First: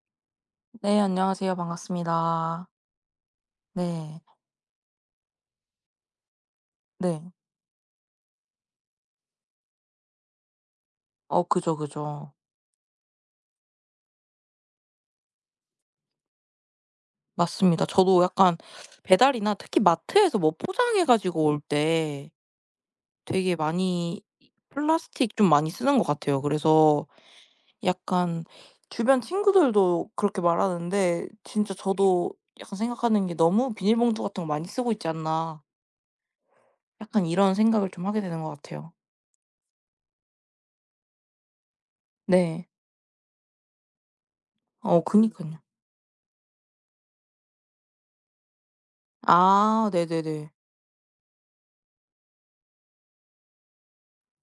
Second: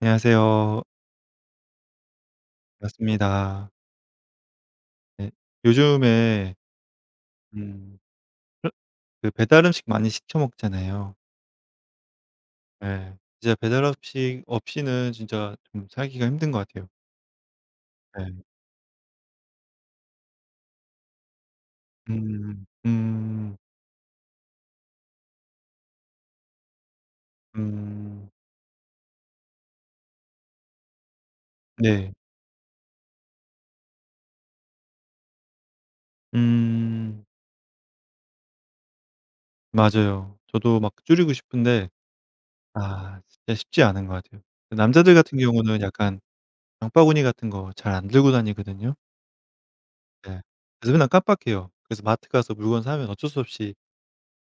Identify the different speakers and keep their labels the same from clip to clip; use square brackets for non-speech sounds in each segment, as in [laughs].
Speaker 1: 안녕하세요.
Speaker 2: 네, 안녕하세요. 반갑습니다.
Speaker 1: 반갑습니다.
Speaker 2: 네.
Speaker 1: 네. 요즘에
Speaker 2: 네.
Speaker 1: 음. 플 그 배달 음식 많이 시켜 먹잖아요.
Speaker 2: 어, 그죠, 그죠.
Speaker 1: 네. 진짜 배달 음식 없이는 진짜 좀 살기가 힘든 것 같아요.
Speaker 2: 맞습니다. 저도
Speaker 1: 네.
Speaker 2: 약간 배달이나 특히 마트에서 뭐 포장해 가지고 올 때
Speaker 1: 음. 음.
Speaker 2: 되게 많이 플라스틱 좀 많이 쓰는 것 같아요. 그래서
Speaker 1: 음.
Speaker 2: 약간 주변 친구들도 그렇게 말하는데 진짜
Speaker 1: 네.
Speaker 2: 저도 약간 생각하는 게 '너무 비닐봉투 같은 거 많이 쓰고 있지 않나.'
Speaker 1: 음.
Speaker 2: 약간 이런 생각을 좀 하게 되는 것 같아요.
Speaker 1: 맞아요. 저도 막 줄이고 싶은데
Speaker 2: 네.
Speaker 1: 아 진짜 쉽지 않은 것 같아요. 그
Speaker 2: 어, 그
Speaker 1: 남자들
Speaker 2: 니
Speaker 1: 같은
Speaker 2: 까요
Speaker 1: 경우는 약간 장바구니 같은 거 잘 안 들고 다니거든요.
Speaker 2: 아,
Speaker 1: 예.
Speaker 2: 네네네.
Speaker 1: 그래서 맨날 깜빡해요. 그래서 마트 가서 물건 사면 어쩔 수 없이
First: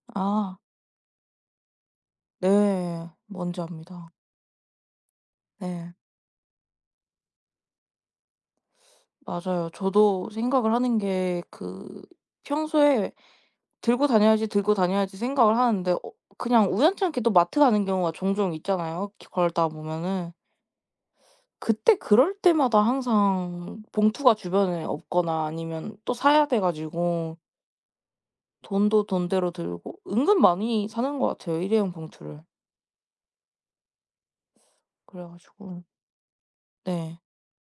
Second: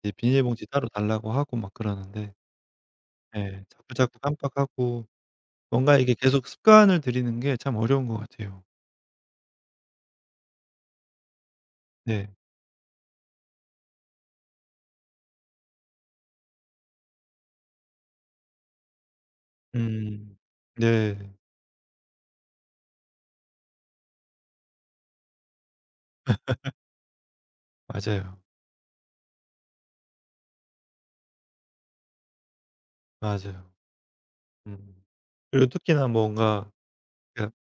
Speaker 1: 이제
Speaker 2: 아,
Speaker 1: 비닐봉지 따로 달라고 하고 막 그러는데,
Speaker 2: 네. 뭔지
Speaker 1: 예,
Speaker 2: 압니다.
Speaker 1: 자꾸자꾸 깜빡하고
Speaker 2: 네.
Speaker 1: 뭔가 이게 계속 습관을 들이는 게 참 어려운 것 같아요.
Speaker 2: 맞아요. 저도 생각을 하는 게 그
Speaker 1: 네.
Speaker 2: 평소에 '들고 다녀야지, 들고 다녀야지.' 생각을 하는데, 어, 그냥 우연찮게 또 마트 가는 경우가 종종 있잖아요, 기 걸다 보면은.
Speaker 1: 음. 네.
Speaker 2: 그때 그럴 때마다 항상 봉투가 주변에 없거나 아니면 또 사야 돼 가지고
Speaker 1: 맞아요.
Speaker 2: 돈도 돈대로 들고 은근 많이 사는 것 같아요, 일회용 봉투를.
Speaker 1: 맞아요. 음.
Speaker 2: 그래
Speaker 1: 그리고
Speaker 2: 가지고.
Speaker 1: 특히나 뭔가
Speaker 2: 네.
Speaker 1: 그러니까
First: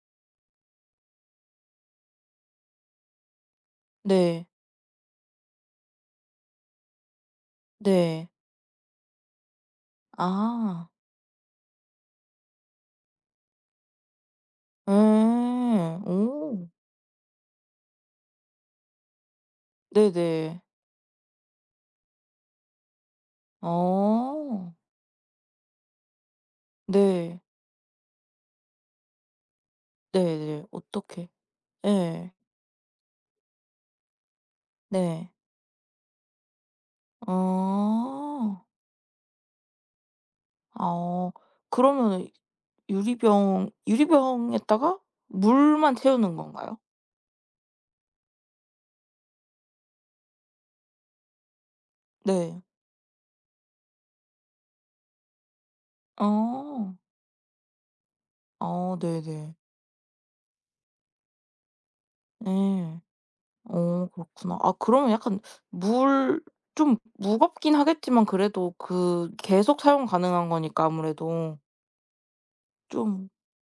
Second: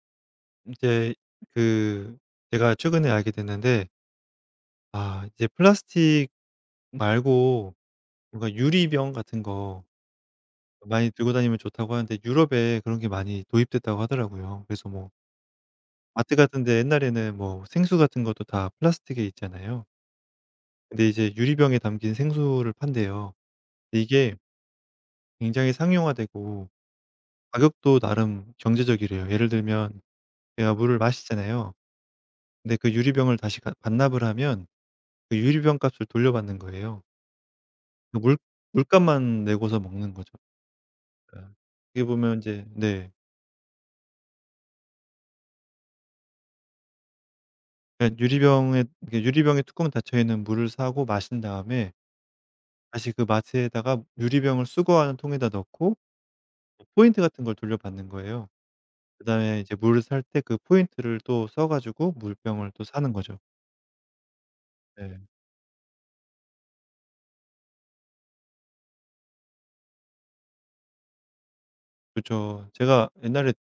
Speaker 1: 제그 제가 최근에 알게 됐는데
Speaker 2: 네.
Speaker 1: 아 이제 플라스틱 말고
Speaker 2: 네.
Speaker 1: 뭔가 유리병 같은 거
Speaker 2: 아.
Speaker 1: 많이 들고 다니면 좋다고 하는데 유럽에 그런 게 많이 도입됐다고 하더라고요. 그래서 뭐
Speaker 2: 에에에에에.
Speaker 1: 마트 같은
Speaker 2: 오.
Speaker 1: 데 옛날에는 뭐 생수 같은 것도 다 플라스틱에 있잖아요.
Speaker 2: 네네.
Speaker 1: 근데 이제 유리병에 담긴 생수를 판대요. 근데 이게
Speaker 2: 어.
Speaker 1: 굉장히 상용화되고
Speaker 2: 네.
Speaker 1: 가격도 나름 경제적이래요. 예를 들면
Speaker 2: 네네.
Speaker 1: 제가 물을
Speaker 2: 어떻게.
Speaker 1: 마시잖아요.
Speaker 2: 예.
Speaker 1: 근데 그 유리병을 다시 가 반납을 하면
Speaker 2: 네.
Speaker 1: 그 유리병 값을 돌려받는 거예요. 그 물
Speaker 2: 어.
Speaker 1: 물값만 내고서 먹는 거죠.
Speaker 2: 아, 어.
Speaker 1: 그러니까 어떻게
Speaker 2: 그러면은
Speaker 1: 보면 이제 네.
Speaker 2: 유리병, 유리병에다가 물만 채우는 건가요?
Speaker 1: 그 유리병에 뚜껑 닫혀 있는 물을 사고 마신 다음에
Speaker 2: 네.
Speaker 1: 다시 그 마트에다가 유리병을 수거하는 통에다 넣고
Speaker 2: 어.
Speaker 1: 포인트 같은 걸 돌려받는 거예요.
Speaker 2: 아, 네네.
Speaker 1: 그다음에 이제 물을 살 때 그 포인트를 또 써 가지고
Speaker 2: 예.
Speaker 1: 물병을 또 사는 거죠.
Speaker 2: 어, 그렇구나. 아, 그러면
Speaker 1: 네.
Speaker 2: 약간 물 좀 무겁긴 하겠지만 그래도 그 계속 사용 가능한 거니까 아무래도
Speaker 1: 그쵸. 제가
Speaker 2: 좀.
Speaker 1: 옛날에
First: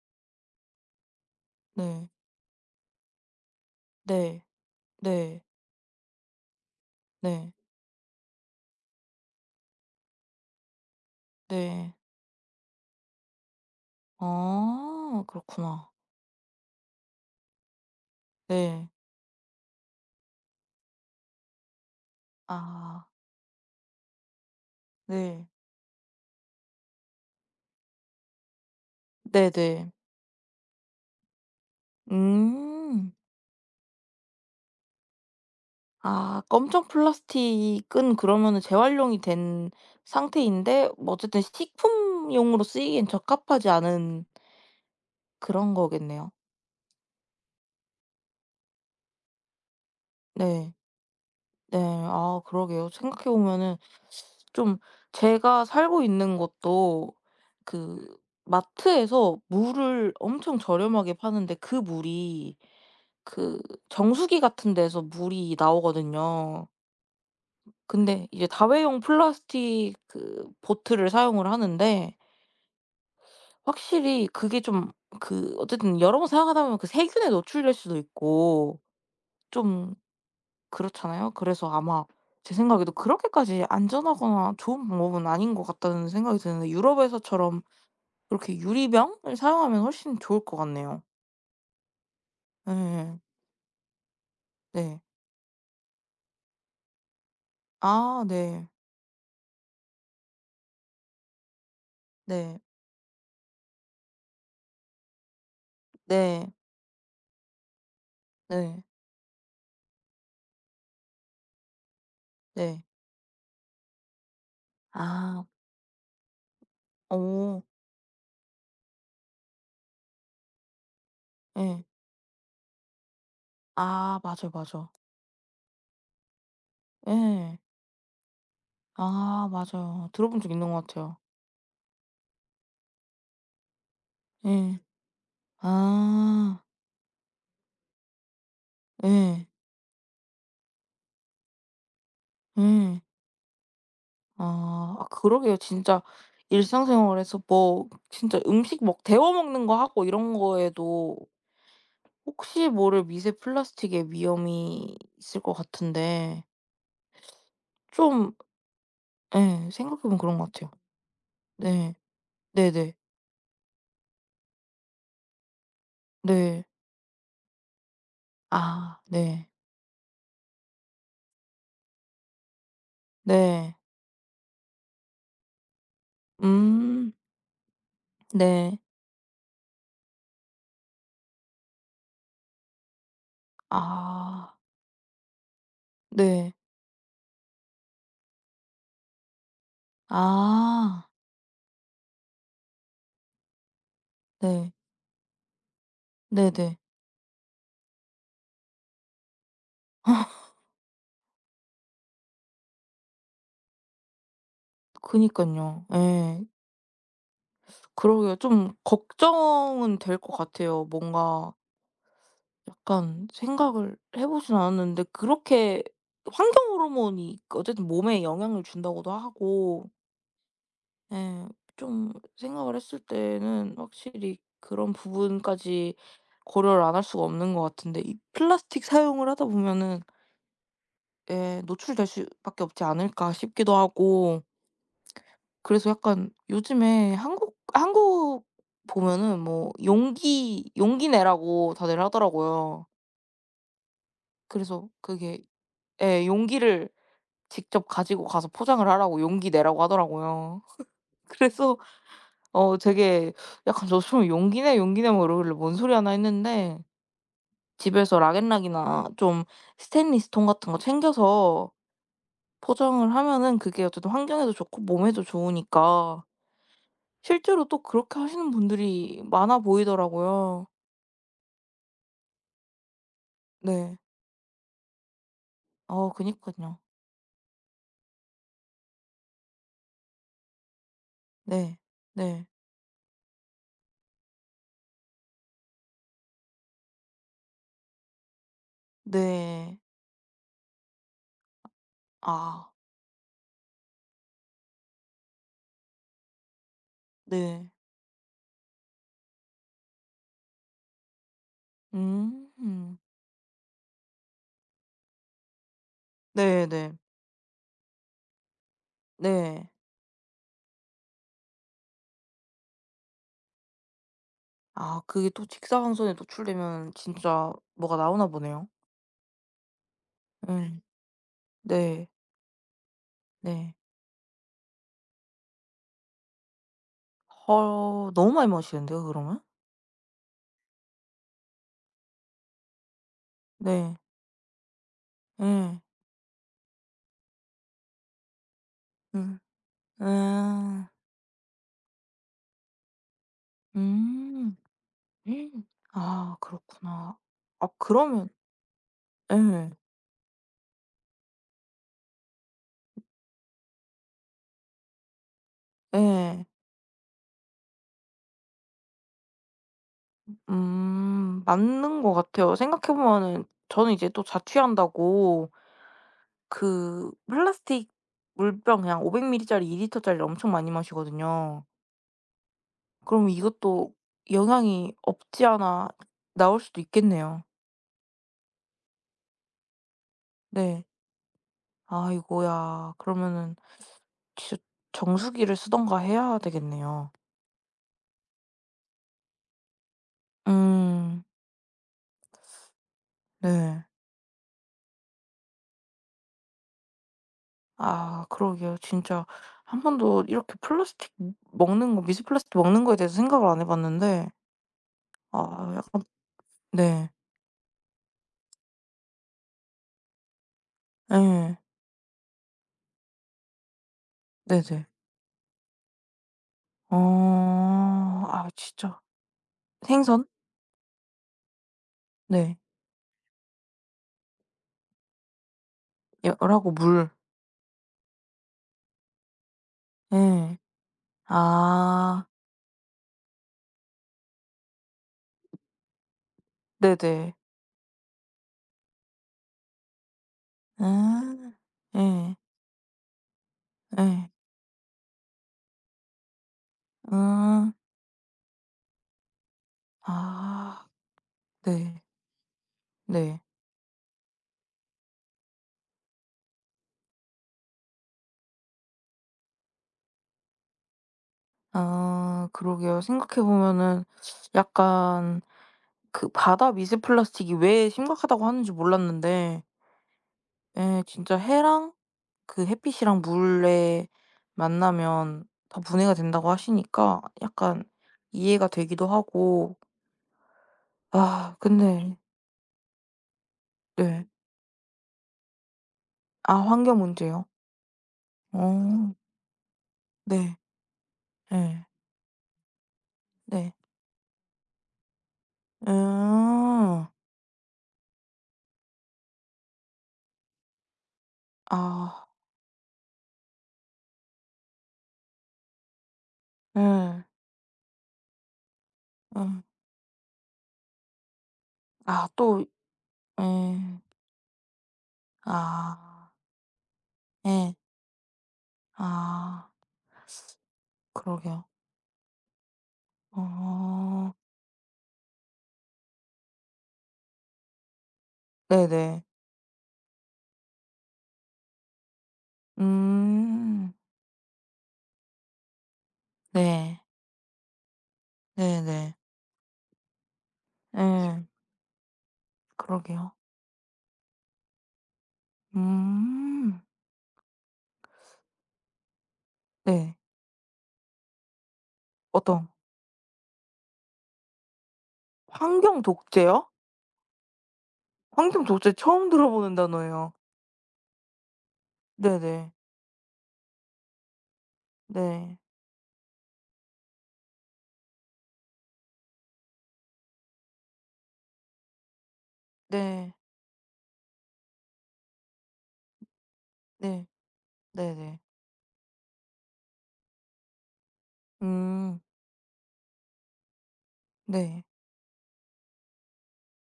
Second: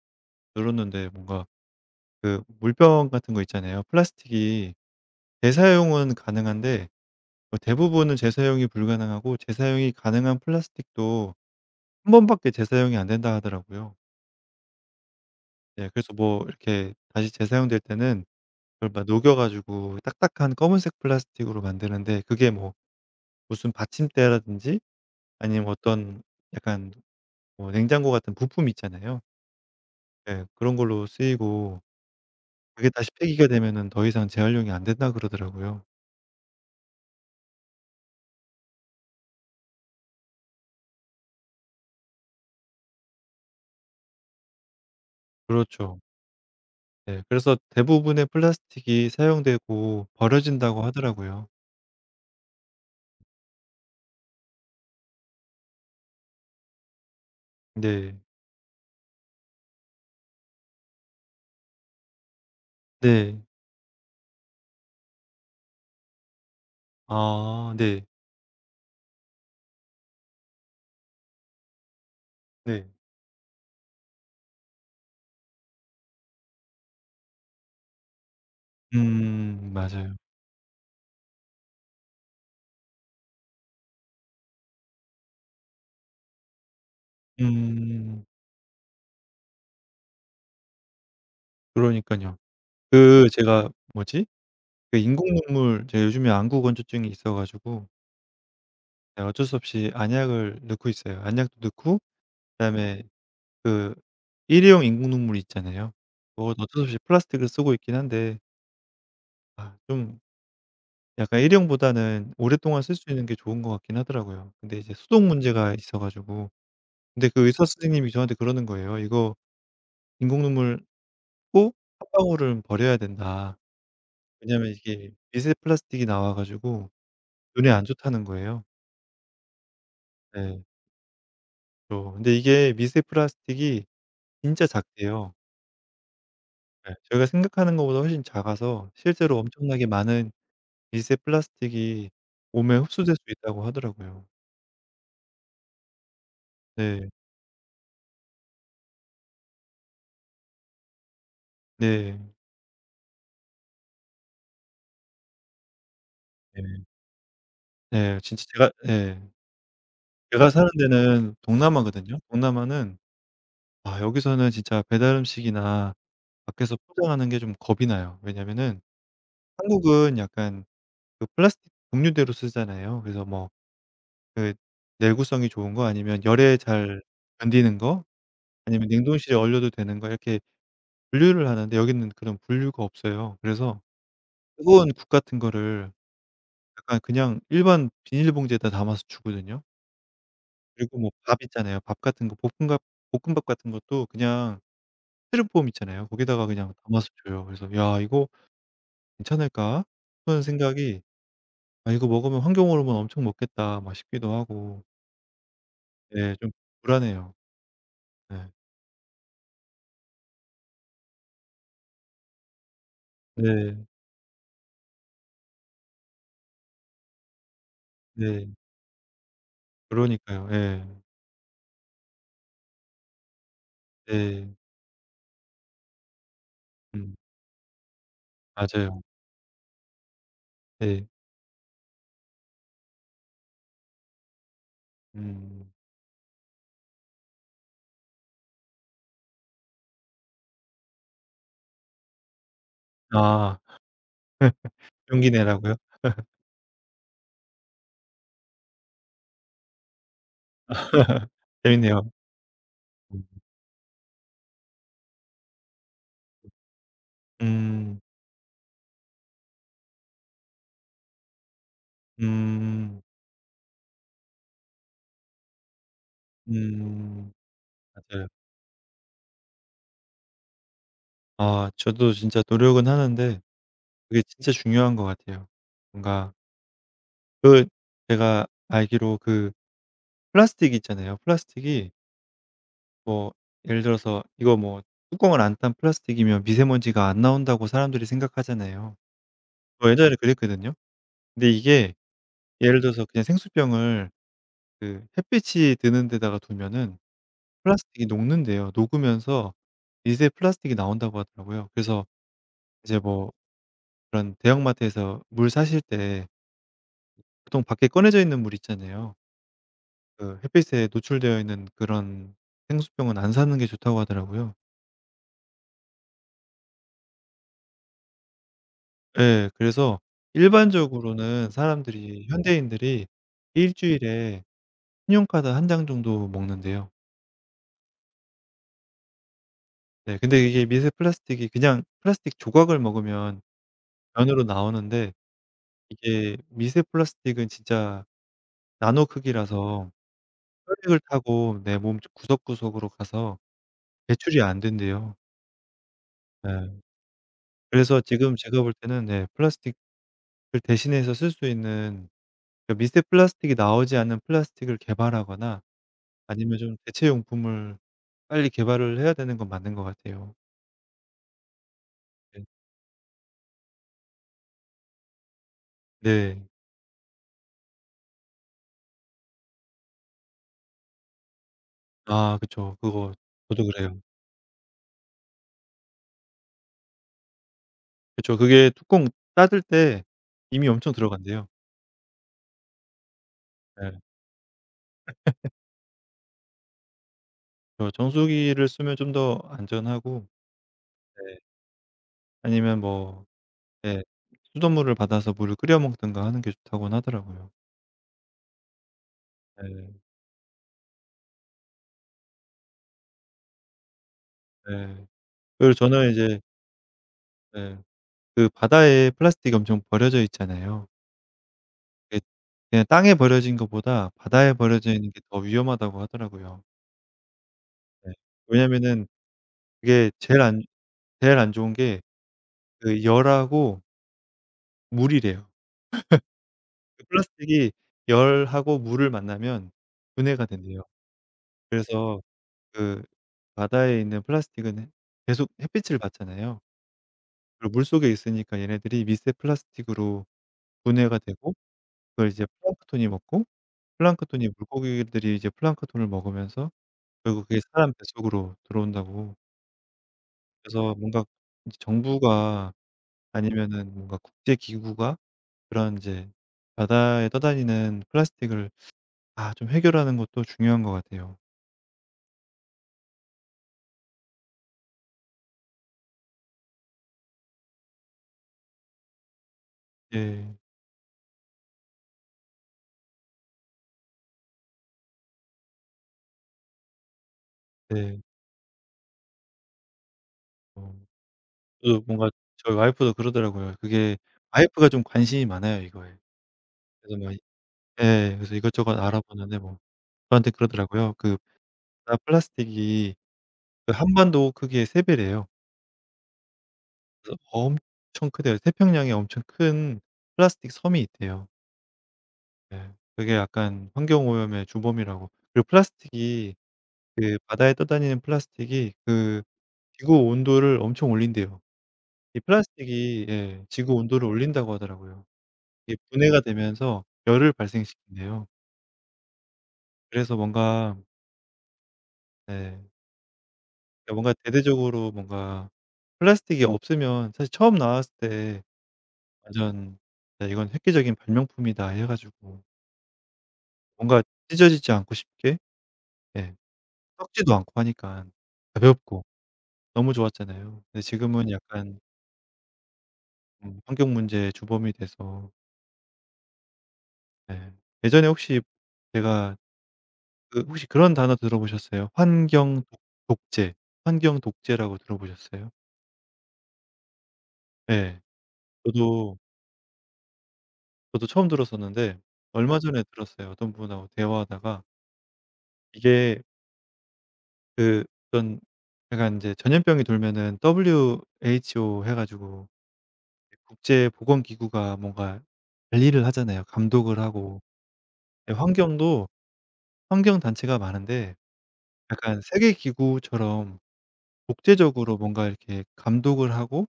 Speaker 1: 들었는데 뭔가
Speaker 2: 네.
Speaker 1: 그 물병 같은 거 있잖아요.
Speaker 2: 네.
Speaker 1: 플라스틱이
Speaker 2: 네.
Speaker 1: 재사용은 가능한데
Speaker 2: 네.
Speaker 1: 뭐 대부분은 재사용이 불가능하고 재사용이 가능한 플라스틱도
Speaker 2: 네.
Speaker 1: 한 번밖에 재사용이 안 된다 하더라고요.
Speaker 2: 아,
Speaker 1: 예.
Speaker 2: 그렇구나.
Speaker 1: 그래서 뭐 이렇게 다시 재사용될 때는
Speaker 2: 네.
Speaker 1: 그걸 막 녹여 가지고 딱딱한 검은색 플라스틱으로 만드는데 그게 뭐
Speaker 2: 아,
Speaker 1: 무슨 받침대라든지
Speaker 2: 네.
Speaker 1: 아니면 어떤 약간 뭐 냉장고 같은 부품 있잖아요.
Speaker 2: 네네.
Speaker 1: 예. 그런 걸로 쓰이고 그게 다시
Speaker 2: 음.
Speaker 1: 폐기가 되면은 더 이상 재활용이 안 된다 그러더라고요.
Speaker 2: 아, 검정 플라스틱은 그러면은 재활용이 된 상태인데 뭐 어쨌든 식품용으로 쓰이기엔 적합하지 않은 그런
Speaker 1: 그렇죠.
Speaker 2: 거겠네요.
Speaker 1: 네. 그래서 대부분의 플라스틱이 사용되고
Speaker 2: 네.
Speaker 1: 버려진다고 하더라고요.
Speaker 2: 네. 아, 그러게요. 생각해 보면은 좀 제가 살고 있는 곳도
Speaker 1: 네.
Speaker 2: 그 마트에서 물을 엄청 저렴하게 파는데, 그 물이
Speaker 1: 네.
Speaker 2: 그 정수기 같은 데서 물이 나오거든요.
Speaker 1: 아 네.
Speaker 2: 근데 이제 다회용 플라스틱 그 보트를 사용을 하는데
Speaker 1: 네.
Speaker 2: 확실히 그게 좀, 그 어쨌든 여러 번 사용하다 보면 그 세균에 노출될 수도 있고 좀
Speaker 1: 맞아요.
Speaker 2: 그렇잖아요. 그래서 아마 제 생각에도 '그렇게까지 안전하거나 좋은 방법은 아닌 것 같다.'는 생각이 드는데, 유럽에서처럼
Speaker 1: 음
Speaker 2: 그렇게 유리병을 사용하면 훨씬 좋을 것 같네요.
Speaker 1: 그러니까요
Speaker 2: 예.
Speaker 1: 그 제가 뭐지? 그
Speaker 2: 네.
Speaker 1: 인공눈물 제가 요즘에 안구 건조증이 있어 가지고
Speaker 2: 아, 네.
Speaker 1: 네, 어쩔 수 없이 안약을 넣고 있어요. 안약도 넣고
Speaker 2: 네.
Speaker 1: 그다음에 그 일회용 인공눈물 있잖아요. 뭐
Speaker 2: 네.
Speaker 1: 어쩔 수 없이 플라스틱을 쓰고 있긴 한데
Speaker 2: 네.
Speaker 1: 아 좀 약간 일회용보다는 오랫동안
Speaker 2: 네.
Speaker 1: 쓸 수 있는 게 좋은 것 같긴 하더라고요. 근데 이제 수독
Speaker 2: 아.
Speaker 1: 문제가 있어 가지고 근데 그
Speaker 2: 어.
Speaker 1: 의사 선생님이 저한테 그러는 거예요. "이거 인공눈물 꼭
Speaker 2: 예.
Speaker 1: 한 방울은 버려야 된다."
Speaker 2: 아, 맞아요,
Speaker 1: 왜냐하면
Speaker 2: 맞아.
Speaker 1: 이게 미세 플라스틱이 나와 가지고
Speaker 2: 예.
Speaker 1: 눈에 안 좋다는 거예요.
Speaker 2: 아, 맞아요. 들어본 적
Speaker 1: 네.
Speaker 2: 있는 것 같아요.
Speaker 1: 그죠. 근데 이게 미세 플라스틱이 진짜
Speaker 2: 예.
Speaker 1: 작대요.
Speaker 2: 아.
Speaker 1: 예. 저희가 생각하는 것보다 훨씬 작아서 실제로
Speaker 2: 예.
Speaker 1: 엄청나게 많은 미세 플라스틱이 몸에
Speaker 2: 예.
Speaker 1: 흡수될 수 있다고 하더라고요.
Speaker 2: 아. 아, 그러게요. 진짜
Speaker 1: 네.
Speaker 2: 일상생활에서 뭐 진짜 음식 막 데워 먹는 거 하고 이런 거에도
Speaker 1: 네.
Speaker 2: 혹시 모를 미세 플라스틱의 위험이 있을 것 같은데
Speaker 1: 네. 네.
Speaker 2: 좀,
Speaker 1: 진짜 제가 예.
Speaker 2: 예, 생각해 보면 그런
Speaker 1: 제가
Speaker 2: 것
Speaker 1: 사는
Speaker 2: 같아요.
Speaker 1: 데는
Speaker 2: 네.
Speaker 1: 동남아거든요.
Speaker 2: 네네.
Speaker 1: 동남아는 아 여기서는 진짜 배달 음식이나
Speaker 2: 네. 네.
Speaker 1: 밖에서 포장하는 게 좀 겁이 나요. 왜냐면은
Speaker 2: 아, 네.
Speaker 1: 한국은 약간 그 플라스틱 종류대로 쓰잖아요. 그래서 뭐
Speaker 2: 네.
Speaker 1: 그 내구성이 좋은 거 아니면 열에 잘
Speaker 2: 음.
Speaker 1: 견디는 거
Speaker 2: 네.
Speaker 1: 아니면 냉동실에 얼려도 되는 거 이렇게 분류를 하는데 여기는 그런 분류가 없어요. 그래서
Speaker 2: 아.
Speaker 1: 뜨거운 국 같은 거를
Speaker 2: 네.
Speaker 1: 약간 그냥 일반 비닐봉지에다 담아서 주거든요. 그리고
Speaker 2: 아.
Speaker 1: 뭐 밥 있잖아요. 밥 같은 거 볶음밥 같은 것도 그냥
Speaker 2: 네.
Speaker 1: 스티로폼 있잖아요. 거기다가 그냥
Speaker 2: 네네.
Speaker 1: 담아서 줘요. 그래서 '야 이거 괜찮을까?' 그런 생각이 '아 이거 먹으면 환경 오염은 엄청 먹겠다.' 막 싶기도 하고
Speaker 2: 그니깐요.
Speaker 1: 예,
Speaker 2: 예.
Speaker 1: 좀 불안해요.
Speaker 2: 그러게요.
Speaker 1: 네.
Speaker 2: 좀 걱정은 될 것 같아요. 뭔가 약간
Speaker 1: 네.
Speaker 2: 생각을 해 보진 않았는데 그렇게 환경 호르몬이 어쨌든 몸에
Speaker 1: 네.
Speaker 2: 영향을 준다고도 하고,
Speaker 1: 그러니까요. 예.
Speaker 2: 예 좀 생각을 했을 때는 확실히
Speaker 1: 네.
Speaker 2: 그런 부분까지 고려를 안 할
Speaker 1: 음.
Speaker 2: 수가 없는 것 같은데, 이 플라스틱
Speaker 1: 맞아요.
Speaker 2: 사용을 하다 보면은
Speaker 1: 네.
Speaker 2: 예 노출될 수 밖에 없지 않을까 싶기도 하고.
Speaker 1: 음.
Speaker 2: 그래서 약간 요즘에 한국 보면은 뭐 용기 용기 내라고 다들 하더라고요.
Speaker 1: 아. [laughs]
Speaker 2: 그래서
Speaker 1: 용기
Speaker 2: 그게
Speaker 1: 내라고요?
Speaker 2: 예 용기를 직접 가지고 가서 포장을 하라고 용기 내라고 하더라고요. [laughs] 그래서
Speaker 1: 재밌네요.
Speaker 2: 어
Speaker 1: 음.
Speaker 2: 되게 약간 저 처'용기 내, 용기 내.' 뭐 이러길래 '뭔 소리 하나.' 했는데
Speaker 1: 음.
Speaker 2: 집에서 락앤락이나 좀 스테인리스 통 같은 거 챙겨서
Speaker 1: 음.
Speaker 2: 포장을 하면은 그게 어쨌든 환경에도 좋고 몸에도 좋으니까
Speaker 1: 음
Speaker 2: 실제로 또 그렇게
Speaker 1: 맞아요.
Speaker 2: 하시는 분들이 많아 보이더라고요.
Speaker 1: 아 저도 진짜 노력은 하는데
Speaker 2: 네.
Speaker 1: 그게 진짜 중요한 것 같아요.
Speaker 2: 어,
Speaker 1: 뭔가
Speaker 2: 그니깐요.
Speaker 1: 그 제가 알기로 그 플라스틱 있잖아요.
Speaker 2: 네.
Speaker 1: 플라스틱이
Speaker 2: 네.
Speaker 1: 뭐 예를 들어서 이거 뭐 뚜껑을 안 딴 플라스틱이면 미세먼지가 안 나온다고 사람들이 생각하잖아요.
Speaker 2: 네.
Speaker 1: 저 예전에 그랬거든요. 근데 이게
Speaker 2: 아,
Speaker 1: 예를 들어서 그냥 생수병을 그 햇빛이 드는 데다가 두면은
Speaker 2: 네.
Speaker 1: 플라스틱이 녹는데요 녹으면서 미세 플라스틱이 나온다고 하더라고요. 그래서
Speaker 2: 음.
Speaker 1: 이제 뭐 그런 대형마트에서 물 사실 때
Speaker 2: 네네. 네.
Speaker 1: 보통 밖에 꺼내져 있는 물 있잖아요.
Speaker 2: 네.
Speaker 1: 그 햇빛에 노출되어 있는 그런 생수병은 안 사는 게 좋다고 하더라고요.
Speaker 2: 아, 그게 또 직사광선에 노출되면 진짜 뭐가 나오나 보네요.
Speaker 1: 예. 그래서
Speaker 2: 예.
Speaker 1: 일반적으로는
Speaker 2: 네.
Speaker 1: 사람들이 현대인들이 일
Speaker 2: 네.
Speaker 1: 주일에 신용카드 한 장 정도 먹는데요.
Speaker 2: 어, 너무 많이 마시는데요, 그러면?
Speaker 1: 네. 근데 이게 미세 플라스틱이 그냥 플라스틱 조각을 먹으면
Speaker 2: 네.
Speaker 1: 면으로 나오는데
Speaker 2: 예.
Speaker 1: 이게 미세 플라스틱은 진짜 나노
Speaker 2: 음.
Speaker 1: 크기라서
Speaker 2: 아.
Speaker 1: 혈액을 타고 내 몸 구석구석으로 가서 배출이
Speaker 2: 음.
Speaker 1: 안 된대요.
Speaker 2: 아,
Speaker 1: 예.
Speaker 2: 그렇구나. 아,
Speaker 1: 그래서
Speaker 2: 그러면
Speaker 1: 지금 제가 볼 때는 네
Speaker 2: 예.
Speaker 1: 플라스틱을 대신해서 쓸 수 있는 그 미세 플라스틱이 나오지 않는 플라스틱을 개발하거나
Speaker 2: 예.
Speaker 1: 아니면 좀 대체 용품을 빨리 개발을 해야 되는 건 맞는 것 같아요.
Speaker 2: 음. 맞는 것
Speaker 1: 네.
Speaker 2: 같아요. 생각해 보면은 저는 이제 또 자취한다고
Speaker 1: 네.
Speaker 2: 그 플라스틱 물병 그냥 500ml 짜리 2리터 리터 짜리 엄청 많이 마시거든요.
Speaker 1: 아 그쵸. 그거
Speaker 2: 그럼
Speaker 1: 저도
Speaker 2: 이것도
Speaker 1: 그래요.
Speaker 2: 영향이 없지 않아 나올 수도 있겠네요.
Speaker 1: 그쵸. 그게 뚜껑 닫을 때 이미
Speaker 2: 네.
Speaker 1: 엄청 들어간대요.
Speaker 2: 아이고야. 그러면은
Speaker 1: 네.
Speaker 2: 진짜 정수기를 쓰던가 해야 되겠네요.
Speaker 1: 저 정수기를 쓰면 좀 더 안전하고
Speaker 2: 음.
Speaker 1: 네 아니면 뭐
Speaker 2: 네.
Speaker 1: 네 수돗물을 받아서 물을 끓여 먹든가 하는 게 좋다고는 하더라고요.
Speaker 2: 아, 그러게요. 진짜 한
Speaker 1: 네.
Speaker 2: 번도 이렇게 플라스틱 먹는 거, 미세 플라스틱 먹는 거에 대해서 생각을 안 해 봤는데,
Speaker 1: 네.
Speaker 2: 아
Speaker 1: 그리고
Speaker 2: 약간.
Speaker 1: 저는 이제
Speaker 2: 네.
Speaker 1: 네. 그 바다에 플라스틱 엄청 버려져 있잖아요.
Speaker 2: 예.
Speaker 1: 그게 그냥 땅에 버려진 것보다 바다에
Speaker 2: 네네.
Speaker 1: 버려져 있는 게 더 위험하다고 하더라고요.
Speaker 2: 어.
Speaker 1: 네.
Speaker 2: 아, 진짜.
Speaker 1: 왜냐면은 그게
Speaker 2: 생선?
Speaker 1: 제일 안 좋은 게
Speaker 2: 네.
Speaker 1: 그 열하고 물이래요.
Speaker 2: 열하고
Speaker 1: 그
Speaker 2: 물.
Speaker 1: 플라스틱이 열하고 물을 만나면 분해가
Speaker 2: 예.
Speaker 1: 된대요. 그래서
Speaker 2: 아.
Speaker 1: 그 바다에 있는 플라스틱은 해 계속 햇빛을 받잖아요.
Speaker 2: 네네.
Speaker 1: 그리고 물속에 있으니까 얘네들이 미세 플라스틱으로 분해가
Speaker 2: 아.
Speaker 1: 되고 그걸
Speaker 2: 예.
Speaker 1: 이제 플랑크톤이 먹고
Speaker 2: 예.
Speaker 1: 플랑크톤이 물고기들이 이제 플랑크톤을 먹으면서 결국 그게
Speaker 2: 음.
Speaker 1: 사람 뱃속으로 들어온다고.
Speaker 2: 아.
Speaker 1: 그래서 뭔가 이제
Speaker 2: 네.
Speaker 1: 정부가
Speaker 2: 네.
Speaker 1: 아니면은 뭔가 국제 기구가 그런 이제 바다에 떠다니는 플라스틱을 아 좀 해결하는 것도 중요한 것 같아요.
Speaker 2: 아, 그러게요. 생각해 보면은 약간 그 바다 미세 플라스틱이 왜 심각하다고 하는지 몰랐는데,
Speaker 1: 예.
Speaker 2: 예 진짜 해랑 그 햇빛이랑 물에 만나면 다 분해가 된다고 하시니까 약간
Speaker 1: 네.
Speaker 2: 이해가 되기도 하고.
Speaker 1: 어.
Speaker 2: 아,
Speaker 1: 그
Speaker 2: 근데.
Speaker 1: 뭔가 저희 와이프도 그러더라고요. 그게
Speaker 2: 네.
Speaker 1: 와이프가 좀 관심이 많아요, 이거에.
Speaker 2: 아, 환경
Speaker 1: 그래서 막
Speaker 2: 문제요?
Speaker 1: 예. 그래서
Speaker 2: 어.
Speaker 1: 이것저것 알아보는데 뭐 저한테
Speaker 2: 네.
Speaker 1: 그러더라고요. 그
Speaker 2: 네
Speaker 1: 바다 플라스틱이
Speaker 2: 네.
Speaker 1: 그 한반도 크기의 3배 배래요.
Speaker 2: 음.
Speaker 1: 그래서 엄청 크대요. 태평양에 엄청 큰 플라스틱 섬이 있대요.
Speaker 2: 아,
Speaker 1: 예. 그게 약간 환경 오염의 주범이라고. 그리고 플라스틱이
Speaker 2: 네.
Speaker 1: 그 바다에 떠다니는 플라스틱이 그
Speaker 2: 음.
Speaker 1: 지구 온도를 엄청 올린대요.
Speaker 2: 아,
Speaker 1: 이
Speaker 2: 또.
Speaker 1: 플라스틱이,
Speaker 2: 예.
Speaker 1: 예, 지구 온도를 올린다고 하더라고요. 이게
Speaker 2: 아.
Speaker 1: 분해가 되면서 열을
Speaker 2: 예.
Speaker 1: 발생시킨대요.
Speaker 2: 아,
Speaker 1: 그래서 뭔가,
Speaker 2: 그러게요.
Speaker 1: 네, 뭔가
Speaker 2: 어.
Speaker 1: 대대적으로 뭔가 플라스틱이 없으면 사실 처음 나왔을 때
Speaker 2: 네네.
Speaker 1: 완전 '야 이건 획기적인 발명품이다.' 해 가지고
Speaker 2: 음.
Speaker 1: 뭔가 찢어지지 않고 쉽게, 예,
Speaker 2: 네.
Speaker 1: 썩지도 않고 하니깐
Speaker 2: 네네.
Speaker 1: 가볍고 너무 좋았잖아요. 근데
Speaker 2: 예.
Speaker 1: 지금은 약간
Speaker 2: 그러게요.
Speaker 1: 환경 문제의 주범이 돼서
Speaker 2: 음.
Speaker 1: 네. 예전에 혹시 제가
Speaker 2: 네.
Speaker 1: 그 혹시 그런 단어 들어보셨어요?
Speaker 2: 어떤.
Speaker 1: 환경 독 독재. 환경 독재라고 들어보셨어요?
Speaker 2: 환경 독재요?
Speaker 1: 예.
Speaker 2: 환경 독재 처음
Speaker 1: 저도
Speaker 2: 들어보는 단어예요.
Speaker 1: 저도 처음 들었었는데
Speaker 2: 네네.
Speaker 1: 얼마 전에 들었어요. 어떤 분하고 대화하다가
Speaker 2: 네.
Speaker 1: 이게 그 어떤 약간 인제 전염병이 돌면은 WHO 해 가지고
Speaker 2: 네.
Speaker 1: 국제보건기구가 뭔가 관리를 하잖아요. 감독을
Speaker 2: 네.
Speaker 1: 하고.
Speaker 2: 네네.
Speaker 1: 예, 환경도 환경 단체가 많은데
Speaker 2: 음.
Speaker 1: 약간 세계 기구처럼
Speaker 2: 네.
Speaker 1: 국제적으로 뭔가 이렇게 감독을 하고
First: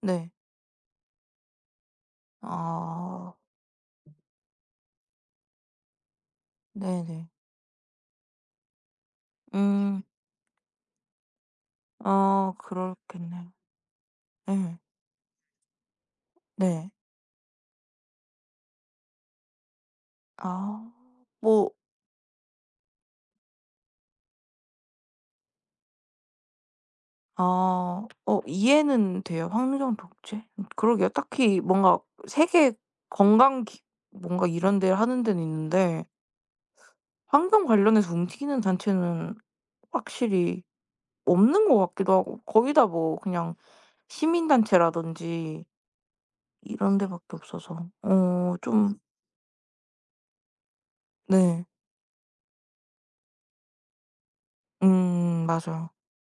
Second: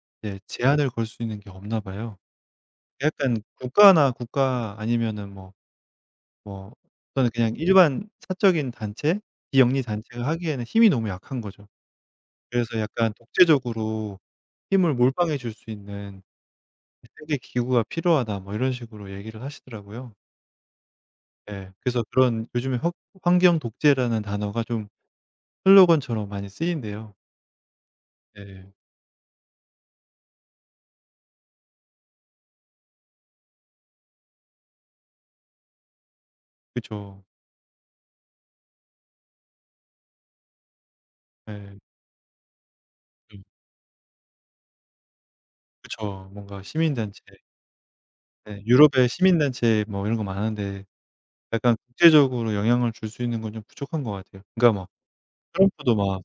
Speaker 2: 네.
Speaker 1: 이제 제한을 걸 수 있는 게 없나 봐요.
Speaker 2: 아.
Speaker 1: 약간 국가 아니면은 뭐
Speaker 2: 네네.
Speaker 1: 어떤 그냥 일반 사적인 단체, 비영리
Speaker 2: 음.
Speaker 1: 단체가 하기에는 힘이 너무 약한 거죠.
Speaker 2: 어,
Speaker 1: 그래서 약간
Speaker 2: 그렇겠네요.
Speaker 1: '독재적으로
Speaker 2: 예.
Speaker 1: 힘을 몰빵해 줄 수 있는
Speaker 2: 네.
Speaker 1: 세계 기구가 필요하다.' 뭐 이런 식으로 얘기를 하시더라고요.
Speaker 2: 아.
Speaker 1: 예.
Speaker 2: 뭐.
Speaker 1: 그래서 그런 요즘에 환경 독재라는 단어가 좀 슬로건처럼 많이 쓰인대요.
Speaker 2: 아, 어
Speaker 1: 예.
Speaker 2: 이해는 돼요. 환경 독재. 그러게요. 딱히 뭔가 세계 건강 기 뭔가 이런 데 하는 데는 있는데
Speaker 1: 그쵸.
Speaker 2: 환경 관련해서 움직이는 단체는 확실히 없는
Speaker 1: 예.
Speaker 2: 것 같기도 하고 거의 다 뭐
Speaker 1: 좀
Speaker 2: 그냥 시민단체라든지
Speaker 1: 그쵸. 뭔가
Speaker 2: 이런
Speaker 1: 시민단체
Speaker 2: 데밖에 없어서, 어
Speaker 1: 예.
Speaker 2: 좀.
Speaker 1: 유럽의 시민단체 뭐 이런 거 많은데
Speaker 2: 네.
Speaker 1: 약간 국제적으로 영향을 줄 수 있는 건 좀 부족한 것 같아요. 그러니까 막
Speaker 2: 음, 맞아요.
Speaker 1: 트럼프도 막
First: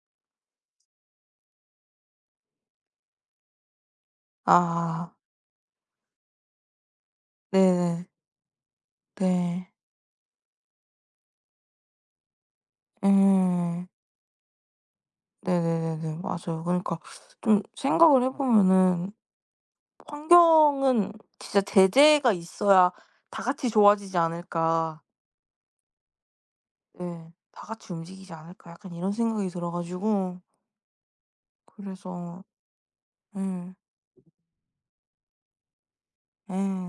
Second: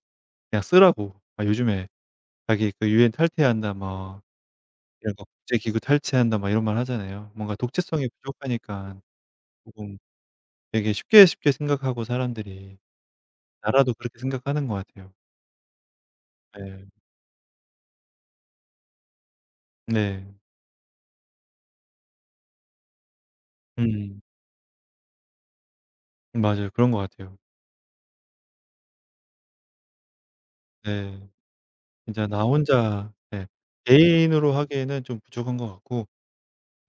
Speaker 1: 그냥 쓰라고 막 요즘에 자기 그 "유엔 탈퇴한다." 막
Speaker 2: 아,
Speaker 1: 이런 거 "국제기구 탈퇴한다." 막 이런 말 하잖아요. 뭔가
Speaker 2: 네네.
Speaker 1: 독재성이 부족하니까 조
Speaker 2: 네.
Speaker 1: 금 되게 쉽게 쉽게 생각하고 사람들이
Speaker 2: 예.
Speaker 1: 나라도 그렇게 생각하는 것 같아요.
Speaker 2: 네네네네. 맞아요.
Speaker 1: 예.
Speaker 2: 그러니까 좀 생각을 해 보면은
Speaker 1: 네.
Speaker 2: '환경은 진짜 제재가 있어야 다 같이 좋아지지
Speaker 1: 음.
Speaker 2: 않을까.'
Speaker 1: 맞아요. 그런 것
Speaker 2: 예.
Speaker 1: 같아요.
Speaker 2: '다 같이 움직이지 않을까.' 약간 이런 생각이 들어 가지고
Speaker 1: 네. 진짜 나
Speaker 2: 그래서.
Speaker 1: 혼자 네.
Speaker 2: 예.
Speaker 1: 개인으로 하기에는 좀 부족한 것 같고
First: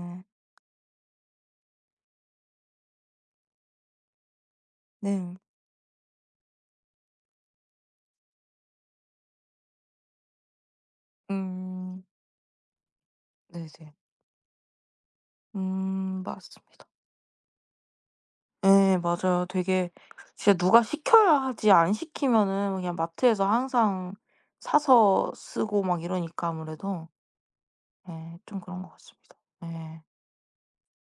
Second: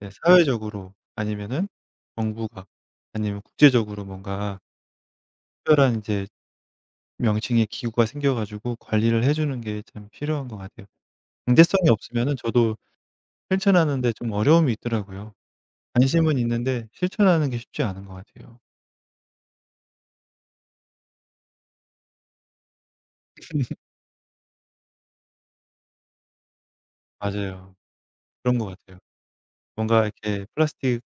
Speaker 1: 네 사회적으로 아니면은 정부가 아니면 국제적으로 뭔가
Speaker 2: 네.
Speaker 1: 특별한 인제 명칭의 기구가 생겨 가지고 관리를 해 주는 게 참 필요한 것 같아요. 강제성이
Speaker 2: 음.
Speaker 1: 없으면은 저도
Speaker 2: 네네.
Speaker 1: 실천하는 데 좀 어려움이 있더라고요.
Speaker 2: 음,
Speaker 1: 관심은
Speaker 2: 맞습니다.
Speaker 1: 있는데 실천하는 게 쉽지 않은 것 같아요.
Speaker 2: 예, 맞아요. 되게 진짜 누가 시켜야 하지, 안 시키면은 뭐 그냥 마트에서 항상 사서 쓰고 막 이러니까 아무래도
Speaker 1: 맞아요.
Speaker 2: 예
Speaker 1: 그런
Speaker 2: 좀
Speaker 1: 것
Speaker 2: 그런 것
Speaker 1: 같아요.
Speaker 2: 같습니다. 예.
Speaker 1: 뭔가 이렇게 플라스틱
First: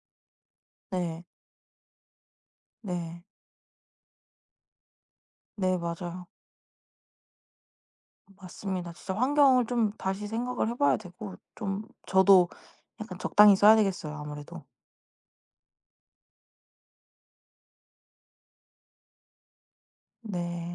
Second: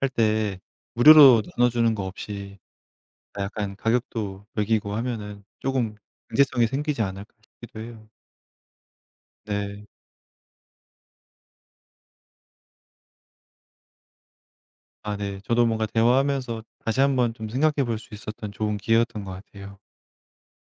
Speaker 1: 할 때
Speaker 2: 네.
Speaker 1: 무료로 나눠 주는 거 없이
Speaker 2: 네.
Speaker 1: 아 약간 가격도 매기고 하면은 조
Speaker 2: 네,
Speaker 1: 금
Speaker 2: 맞아요.
Speaker 1: 경제성이 생기지 않을까 싶기도 해요.
Speaker 2: 맞습니다. 진짜 환경을
Speaker 1: 네.
Speaker 2: 좀 다시 생각을 해 봐야 되고 좀 저도 약간 적당히 써야 되겠어요, 아무래도.
Speaker 1: 아 네. 저도 뭔가 대화하면서 다시 한번 좀 생각해 볼 수 있었던 좋은 기회였던 것 같아요.
Speaker 2: 네.